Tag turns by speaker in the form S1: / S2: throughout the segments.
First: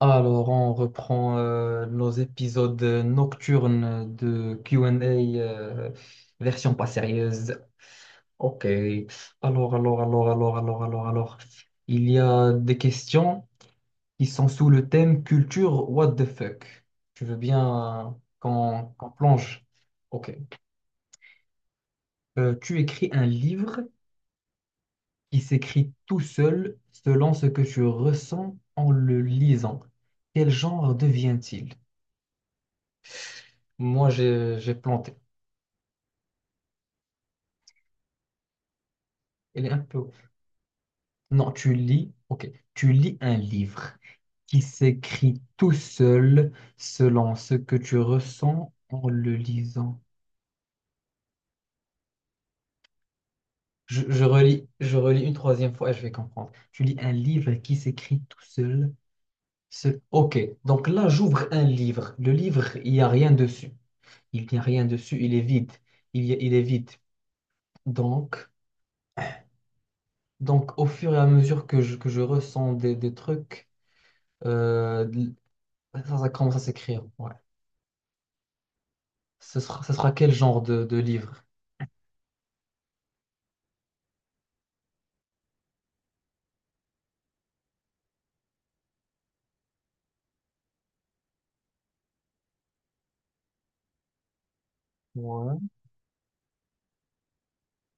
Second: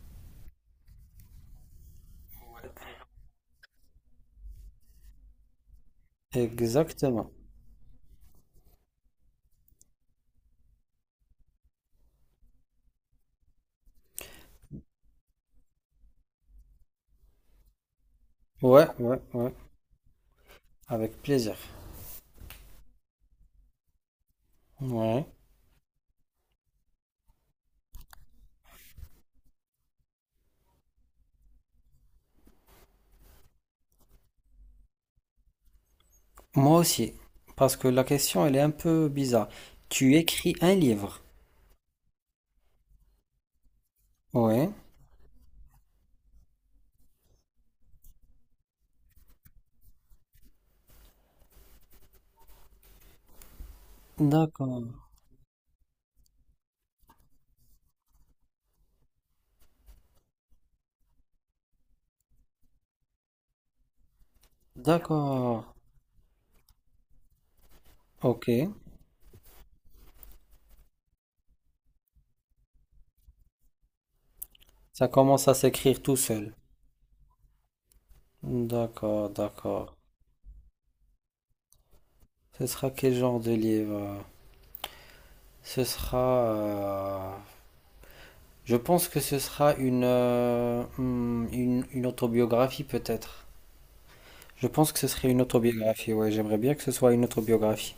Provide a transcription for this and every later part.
S1: Alors, on reprend nos épisodes nocturnes de Q&A , version pas
S2: Exactement.
S1: sérieuse. Ok. Alors. Il y a des questions qui sont sous le thème culture what the fuck. Tu veux bien
S2: Ouais,
S1: qu'on
S2: ouais, ouais.
S1: plonge? Ok.
S2: Avec plaisir.
S1: Tu écris un livre
S2: Ouais.
S1: qui s'écrit tout seul selon ce que tu ressens en le lisant. Quel genre devient-il? Moi, j'ai planté.
S2: Moi aussi. Parce que la question, elle est un peu bizarre.
S1: Elle est un peu...
S2: Tu écris un livre.
S1: Non, tu lis, ok, tu lis un livre qui
S2: Ouais.
S1: s'écrit tout seul selon ce que tu ressens en le lisant. Je relis,
S2: D'accord.
S1: je relis une troisième fois et je vais comprendre. Tu lis un livre qui s'écrit tout seul. Ok, donc là, j'ouvre un livre. Le livre, il n'y a rien dessus. Il n'y a rien dessus, il est
S2: D'accord.
S1: vide. Il est vide.
S2: Ok.
S1: Donc, donc, au fur et à mesure que que je ressens des trucs,
S2: Ça
S1: euh,
S2: commence à s'écrire tout
S1: ça
S2: seul.
S1: commence à s'écrire. Ouais.
S2: D'accord,
S1: Ce
S2: d'accord.
S1: sera quel genre de livre?
S2: Ce sera quel genre de livre? Ce sera... je pense que ce sera une autobiographie peut-être. Je pense que ce serait une
S1: Ouais,
S2: autobiographie, ouais. J'aimerais bien que ce soit une autobiographie.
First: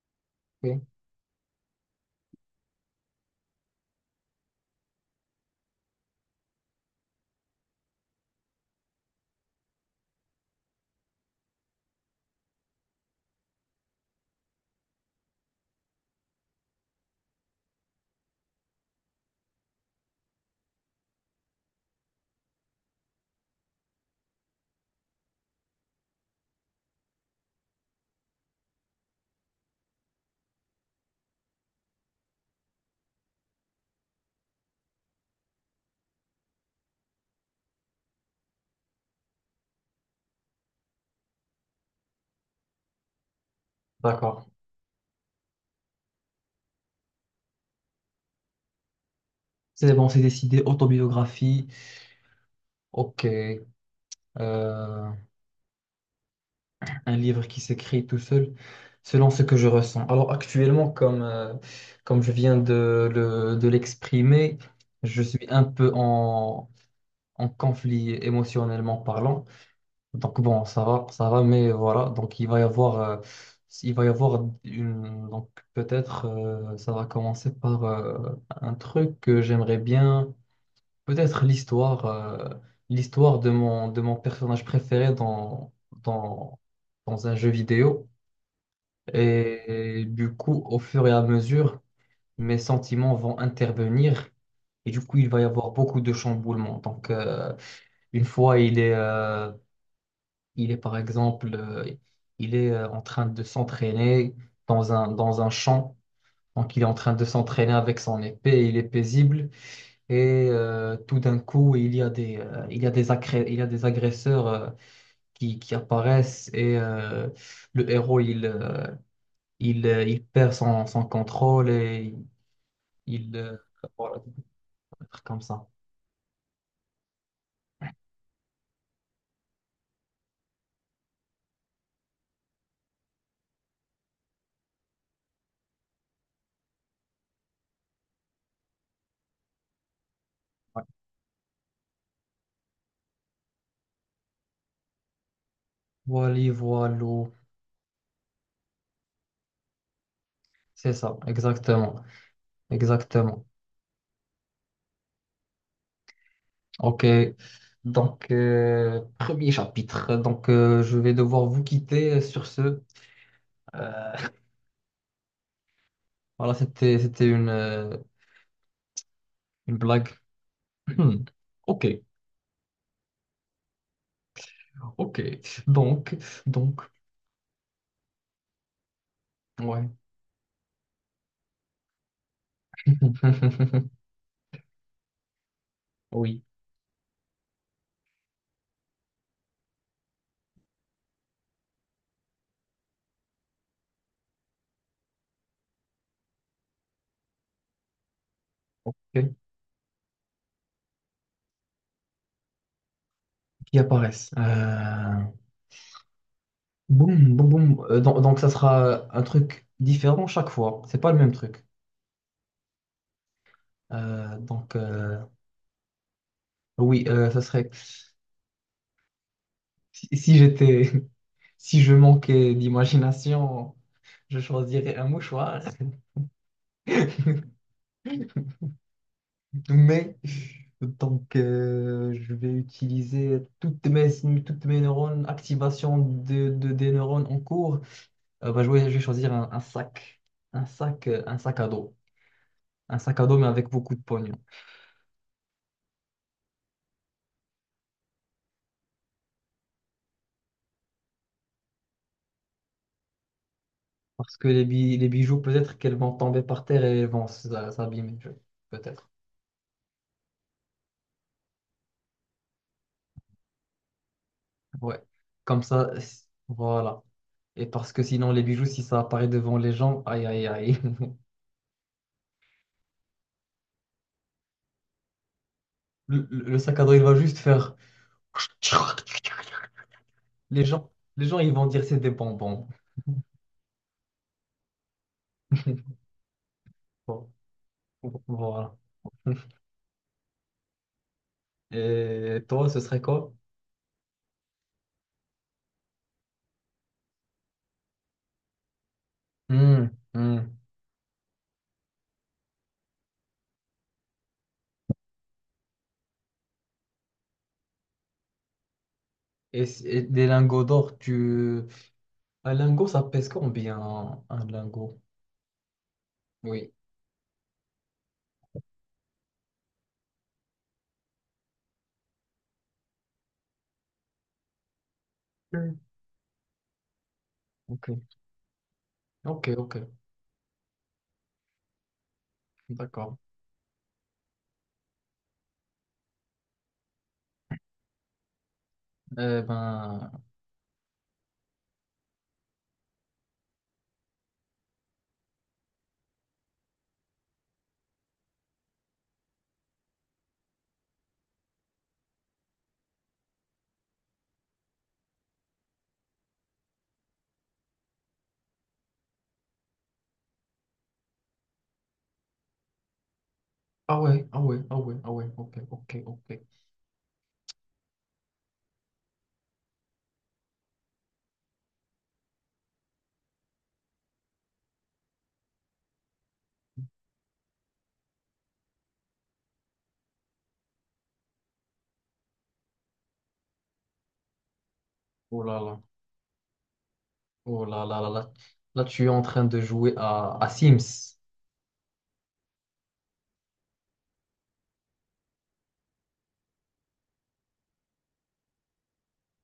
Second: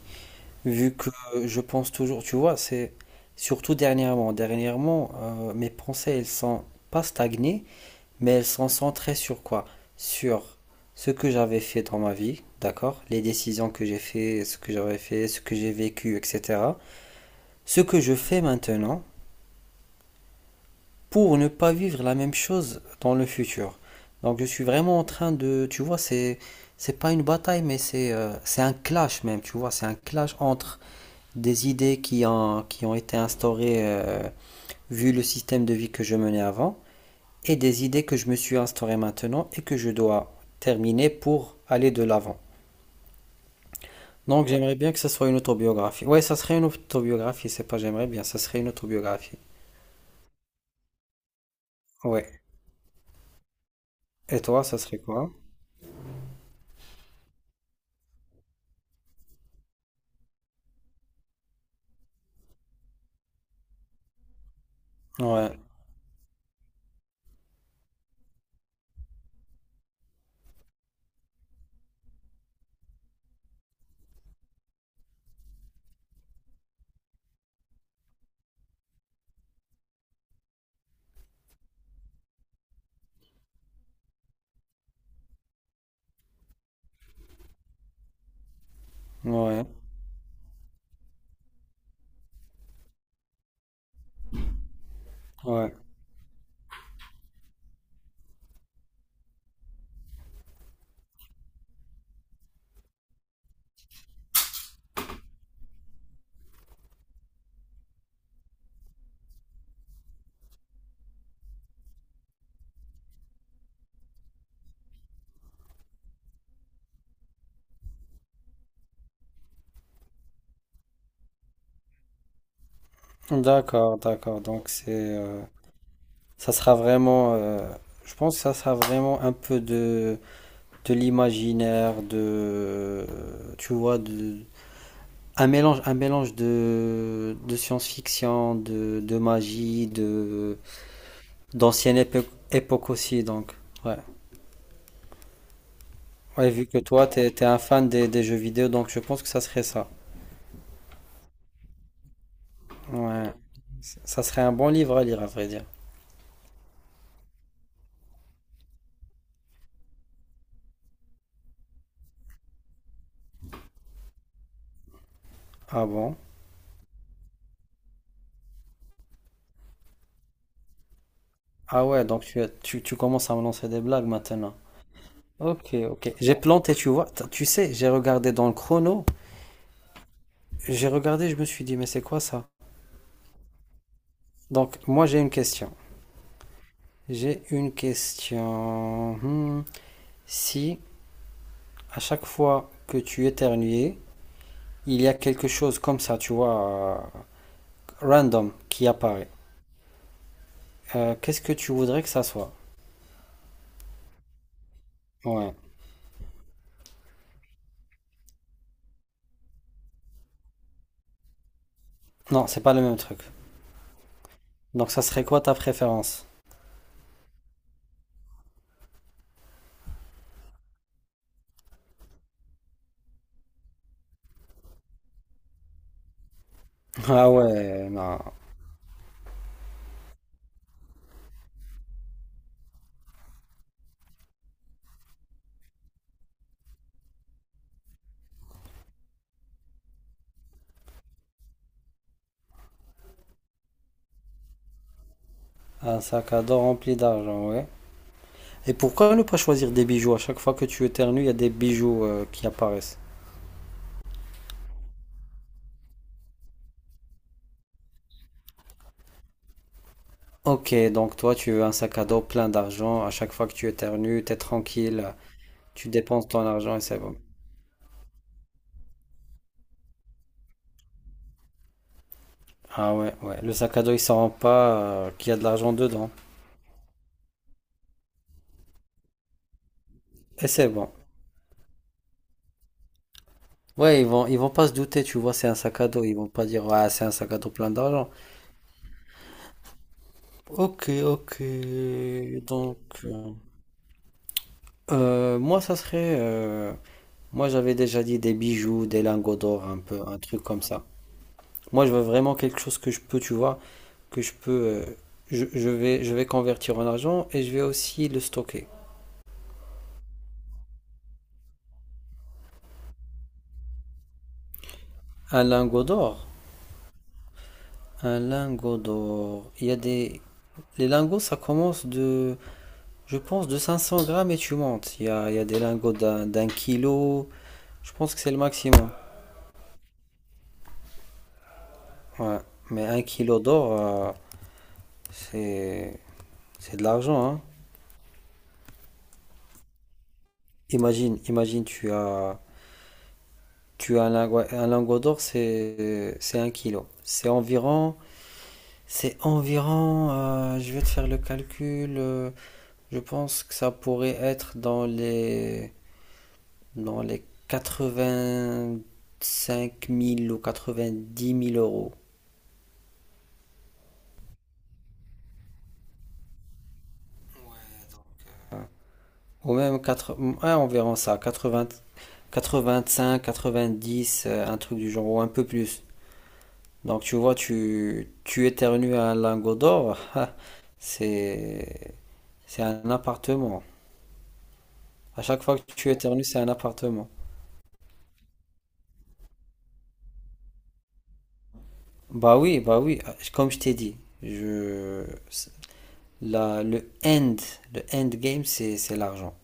S2: Vu
S1: ok.
S2: que je pense toujours, tu vois, c'est surtout dernièrement. Dernièrement, mes pensées, elles sont pas stagnées, mais elles sont centrées sur quoi? Sur ce que j'avais fait dans ma vie, d'accord? Les décisions que j'ai fait, ce que j'avais fait, ce que j'ai vécu, etc. Ce que je fais maintenant pour ne pas vivre la même chose dans le futur. Donc je suis vraiment en train de, tu vois, c'est pas une bataille, mais c'est un clash même, tu vois, c'est un clash entre des idées qui ont été instaurées vu le système de vie que je menais avant et des idées que je me suis instaurées maintenant et que je dois terminer pour aller de l'avant.
S1: D'accord.
S2: Donc j'aimerais bien que ça soit une autobiographie. Ouais, ça serait une autobiographie, c'est pas j'aimerais bien, ça serait une autobiographie.
S1: C'est bon, c'est décidé. Autobiographie.
S2: Ouais.
S1: Ok.
S2: Et toi, ça serait
S1: Euh,
S2: quoi?
S1: un livre qui s'écrit tout seul, selon ce que je ressens. Alors actuellement, comme je viens de l'exprimer, je suis
S2: Ouais,
S1: un peu en conflit émotionnellement parlant. Donc bon, ça va, mais voilà. Donc il va y avoir une, donc peut-être, ça va commencer par un truc que j'aimerais bien, peut-être l'histoire de de mon personnage préféré dans, dans un jeu vidéo.
S2: ouais,
S1: Et, du coup, au fur et à mesure, mes sentiments vont intervenir. Et du coup, il va y avoir
S2: ouais.
S1: beaucoup de chamboulements. Une fois, il est par exemple, il est en train de s'entraîner dans un champ. Donc, il est en train de s'entraîner avec son épée, il est paisible. Et tout d'un coup, il y a il y a des agresseurs qui apparaissent et le héros, il perd son contrôle et il... euh,
S2: D'accord,
S1: voilà,
S2: d'accord. Donc c'est
S1: un truc comme ça.
S2: ça sera vraiment je pense que ça sera vraiment un peu de l'imaginaire, de, tu vois, de, un mélange de, science-fiction, de magie, de, d'ancienne époque aussi, donc, ouais.
S1: Voilà,
S2: Ouais, vu que
S1: voilà,
S2: toi, t'es un fan des jeux vidéo, donc je pense que ça serait ça.
S1: c'est ça, exactement.
S2: Ouais.
S1: Exactement.
S2: Ça serait un bon livre à lire, à vrai dire.
S1: Ok, premier chapitre. Je vais devoir vous quitter sur ce. Euh,
S2: Ah bon?
S1: voilà, c'était une blague. Hmm. Ok,
S2: Ah ouais, donc tu commences à me lancer des blagues maintenant.
S1: ok.
S2: Ok, ok.
S1: Donc
S2: J'ai planté,
S1: donc
S2: tu vois. Tu sais, j'ai regardé dans le chrono.
S1: ouais.
S2: J'ai regardé, je me suis dit, mais c'est quoi ça? Donc, moi, j'ai une question.
S1: Oui.
S2: J'ai une question. Hmm. Si à chaque fois que tu éternues, il y a quelque chose comme ça, tu vois, random qui
S1: Ok.
S2: apparaît, qu'est-ce que tu voudrais que ça soit?
S1: Qui apparaissent.
S2: Ouais.
S1: Boum boum boum. Donc ça sera un truc différent chaque fois. C'est pas le même truc.
S2: Non, c'est pas le même truc.
S1: Euh, donc
S2: Donc, ça
S1: euh,
S2: serait quoi ta préférence?
S1: oui, ça serait si j'étais Si je manquais d'imagination, je choisirais un mouchoir.
S2: Ah ouais, non.
S1: Mais donc, je vais utiliser toutes mes neurones, activation des neurones en cours. Je vais choisir un sac, un sac à dos, un sac à dos mais avec beaucoup de pognon.
S2: Un sac à dos rempli d'argent, ouais. Et pourquoi ne pas choisir des bijoux? À chaque fois que tu éternues, il y a des bijoux qui apparaissent.
S1: Parce que les bijoux, peut-être qu'elles vont tomber par terre et elles vont s'abîmer, peut-être.
S2: Ok, donc toi, tu veux un sac à dos plein d'argent. À chaque fois que tu éternues, t'es
S1: Ouais.
S2: tranquille,
S1: Comme
S2: tu
S1: ça,
S2: dépenses ton argent et c'est
S1: voilà.
S2: bon.
S1: Et parce que sinon, les bijoux, si ça apparaît devant les gens, aïe, aïe, aïe.
S2: Ah ouais, ouais. Le sac à dos, il s'en rend pas qu'il y a de l'argent dedans.
S1: Le sac à dos, il va juste faire.
S2: Et
S1: Les
S2: c'est
S1: gens,
S2: bon.
S1: les gens, ils vont dire c'est des bonbons.
S2: Ouais, ils vont pas se douter, tu vois, c'est un sac à dos. Ils vont pas dire, ouais, c'est un sac à dos plein d'argent.
S1: Voilà.
S2: Ok, ok.
S1: Et toi,
S2: Donc,
S1: ce serait
S2: euh,
S1: quoi?
S2: moi, ça serait, moi, j'avais déjà dit des bijoux, des lingots d'or, un
S1: Hmm,
S2: peu, un
S1: hmm.
S2: truc comme ça. Moi, je veux vraiment quelque chose que je peux, tu vois, que je peux, je vais convertir en argent et je vais aussi le stocker.
S1: Et, et des lingots d'or, tu... Un lingot, ça pèse combien, un lingot?
S2: Un lingot d'or.
S1: Oui.
S2: Un lingot d'or. Il y a des, les lingots, ça commence de, je pense, de 500 grammes et tu montes. Il y a des
S1: Hmm.
S2: lingots d'un kilo.
S1: Ok,
S2: Je pense que c'est le maximum.
S1: ok,
S2: Ouais. Mais un
S1: d'accord.
S2: kilo d'or, c'est, c'est de l'argent, hein.
S1: Eh ben...
S2: Imagine, imagine, tu as un lingot d'or, c'est un kilo. C'est environ. Je vais te faire le calcul, je pense que ça pourrait être dans les, 85 000 ou 90 000 euros.
S1: Ouais, ouais, ouais, ah ouais, ok.
S2: Ou même quatre, ouais, environ ça, 80, 85, 90, un truc du genre, ou un peu plus. Donc tu vois, tu éternues un lingot d'or, c'est, c'est un appartement. À chaque
S1: Oh
S2: fois
S1: là
S2: que
S1: là.
S2: tu éternues, c'est un appartement.
S1: Oh là là là là, là tu es en train de jouer à Sims.
S2: Bah oui, ah, comme je t'ai dit, je, la, le end game, c'est l'argent.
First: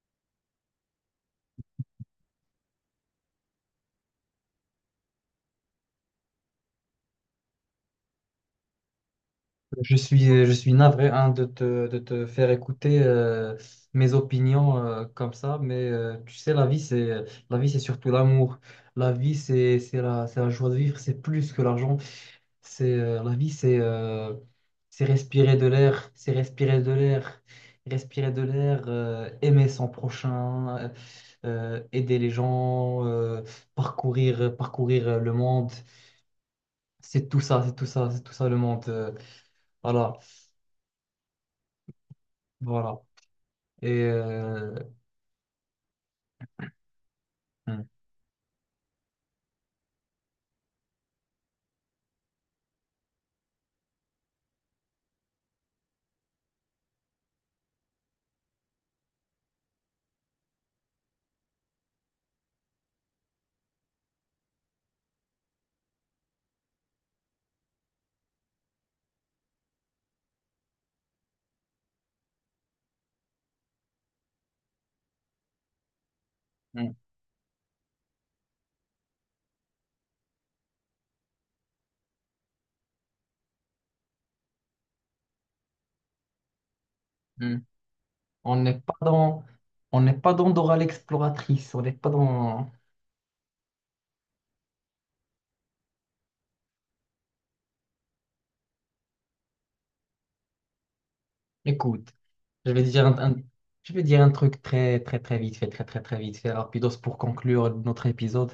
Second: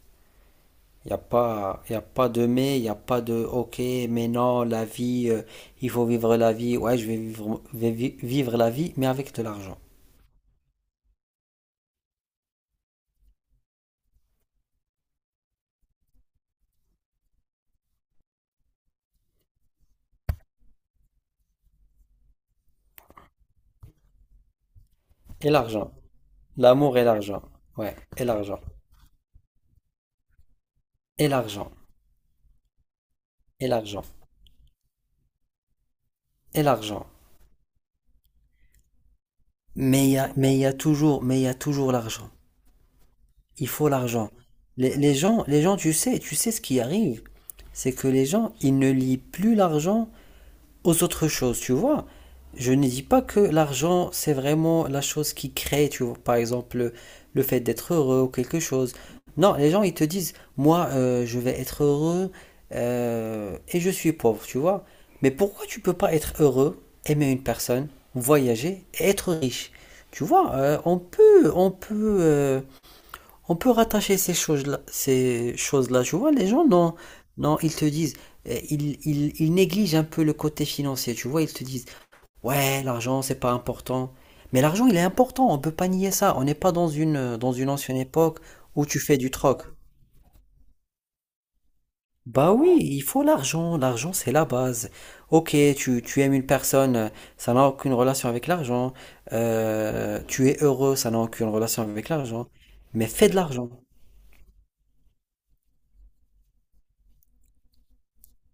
S2: Il n'y a pas, y a pas de mais, il n'y a pas de ok, mais non, la vie, il faut vivre la vie. Ouais, je vais vivre, vivre la vie, mais avec de l'argent.
S1: Je suis navré hein, de te faire écouter mes opinions comme ça, mais tu sais, la vie, c'est la vie, c'est surtout l'amour. La vie, c'est c'est la joie de vivre, c'est plus que l'argent. La vie, c'est c'est
S2: Et
S1: respirer de
S2: l'argent.
S1: l'air,
S2: L'amour et l'argent. Ouais, et l'argent.
S1: aimer son prochain,
S2: Et l'argent.
S1: aider les gens,
S2: Et l'argent.
S1: parcourir le monde.
S2: Et l'argent.
S1: C'est tout ça, c'est tout ça le monde.
S2: Mais il
S1: Voilà,
S2: y a, mais il y a toujours, l'argent.
S1: voilà.
S2: Il faut
S1: Et
S2: l'argent. Les gens tu sais ce qui arrive,
S1: hum,
S2: c'est que les gens, ils ne lient plus l'argent aux autres choses, tu vois. Je ne dis pas que l'argent, c'est vraiment la chose qui crée, tu vois, par exemple, le fait d'être heureux ou quelque chose. Non, les gens, ils te disent, moi, je vais être heureux et je suis pauvre, tu vois. Mais pourquoi tu peux pas être heureux, aimer une personne, voyager et être riche? Tu vois, on peut rattacher ces choses-là, ces choses-là. Tu vois, les gens, non,
S1: hum,
S2: non, ils te disent, ils négligent un peu le côté financier. Tu vois, ils te disent, ouais, l'argent, c'est pas important. Mais l'argent, il est important. On peut pas nier ça. On n'est pas dans une, euh, dans
S1: hum.
S2: une ancienne époque
S1: on n'est
S2: où
S1: pas
S2: tu fais du
S1: dans,
S2: troc.
S1: on n'est pas dans Dora l'exploratrice, on n'est pas
S2: Bah
S1: dans.
S2: oui, il faut l'argent. L'argent, c'est la base. Ok, tu aimes une personne, ça n'a aucune relation avec l'argent. Tu es heureux, ça n'a aucune relation avec
S1: Écoute,
S2: l'argent.
S1: je vais dire
S2: Mais
S1: un,
S2: fais
S1: un-
S2: de l'argent.
S1: je vais dire un truc très, très, très vite fait, très, très, très vite fait, rapidos pour conclure notre épisode.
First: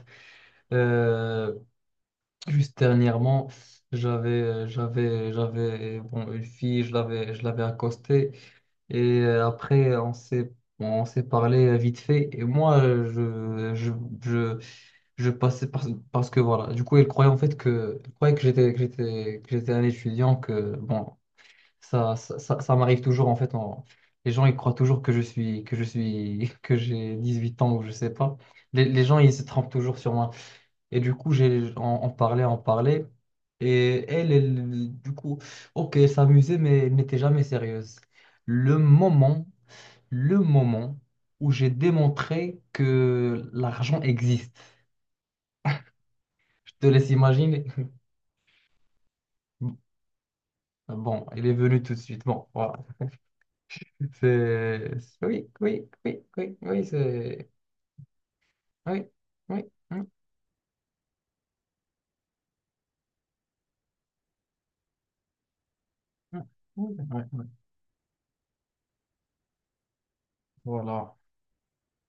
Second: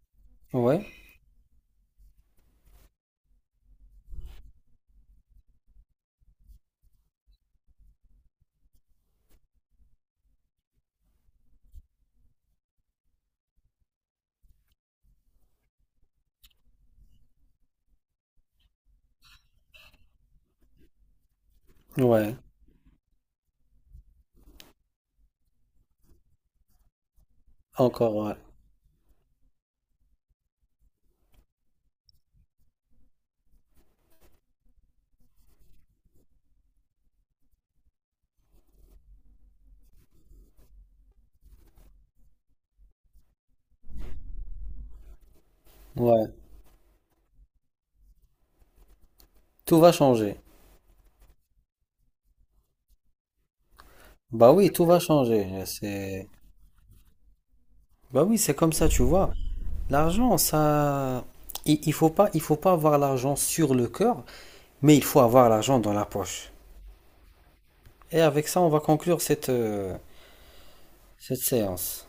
S2: Ouais,
S1: Euh, Juste dernièrement, j'avais, bon, une fille, je l'avais accostée. Et après, on s'est parlé vite fait. Et moi, je, je, je, je passais parce que voilà. Du coup, elle croyait en fait que, elle croyait que j'étais un étudiant. Que bon,
S2: ouais.
S1: ça m'arrive toujours en fait. Les gens ils croient toujours que je suis que j'ai 18 ans ou je sais
S2: Encore, ouais.
S1: pas. Les gens ils se trompent toujours sur moi. Et du coup, j'ai on, on parlait. Et du coup, ok, elle s'amusait, mais elle n'était jamais sérieuse le moment le moment où j'ai démontré que l'argent existe.
S2: Ouais.
S1: Je te laisse imaginer.
S2: Tout va changer.
S1: Bon, il est venu tout de suite. Bon, voilà.
S2: Bah oui, tout
S1: C'est...
S2: va
S1: Oui,
S2: changer.
S1: oui, oui,
S2: C'est.
S1: oui, oui, c'est...
S2: Bah oui, c'est comme ça, tu
S1: Oui,
S2: vois.
S1: oui. oui,
S2: L'argent, ça. Il faut pas avoir l'argent sur le cœur, mais il faut avoir l'argent dans la
S1: oui,
S2: poche.
S1: oui, oui.
S2: Et avec ça, on va conclure cette, euh,
S1: Voilà.
S2: cette séance.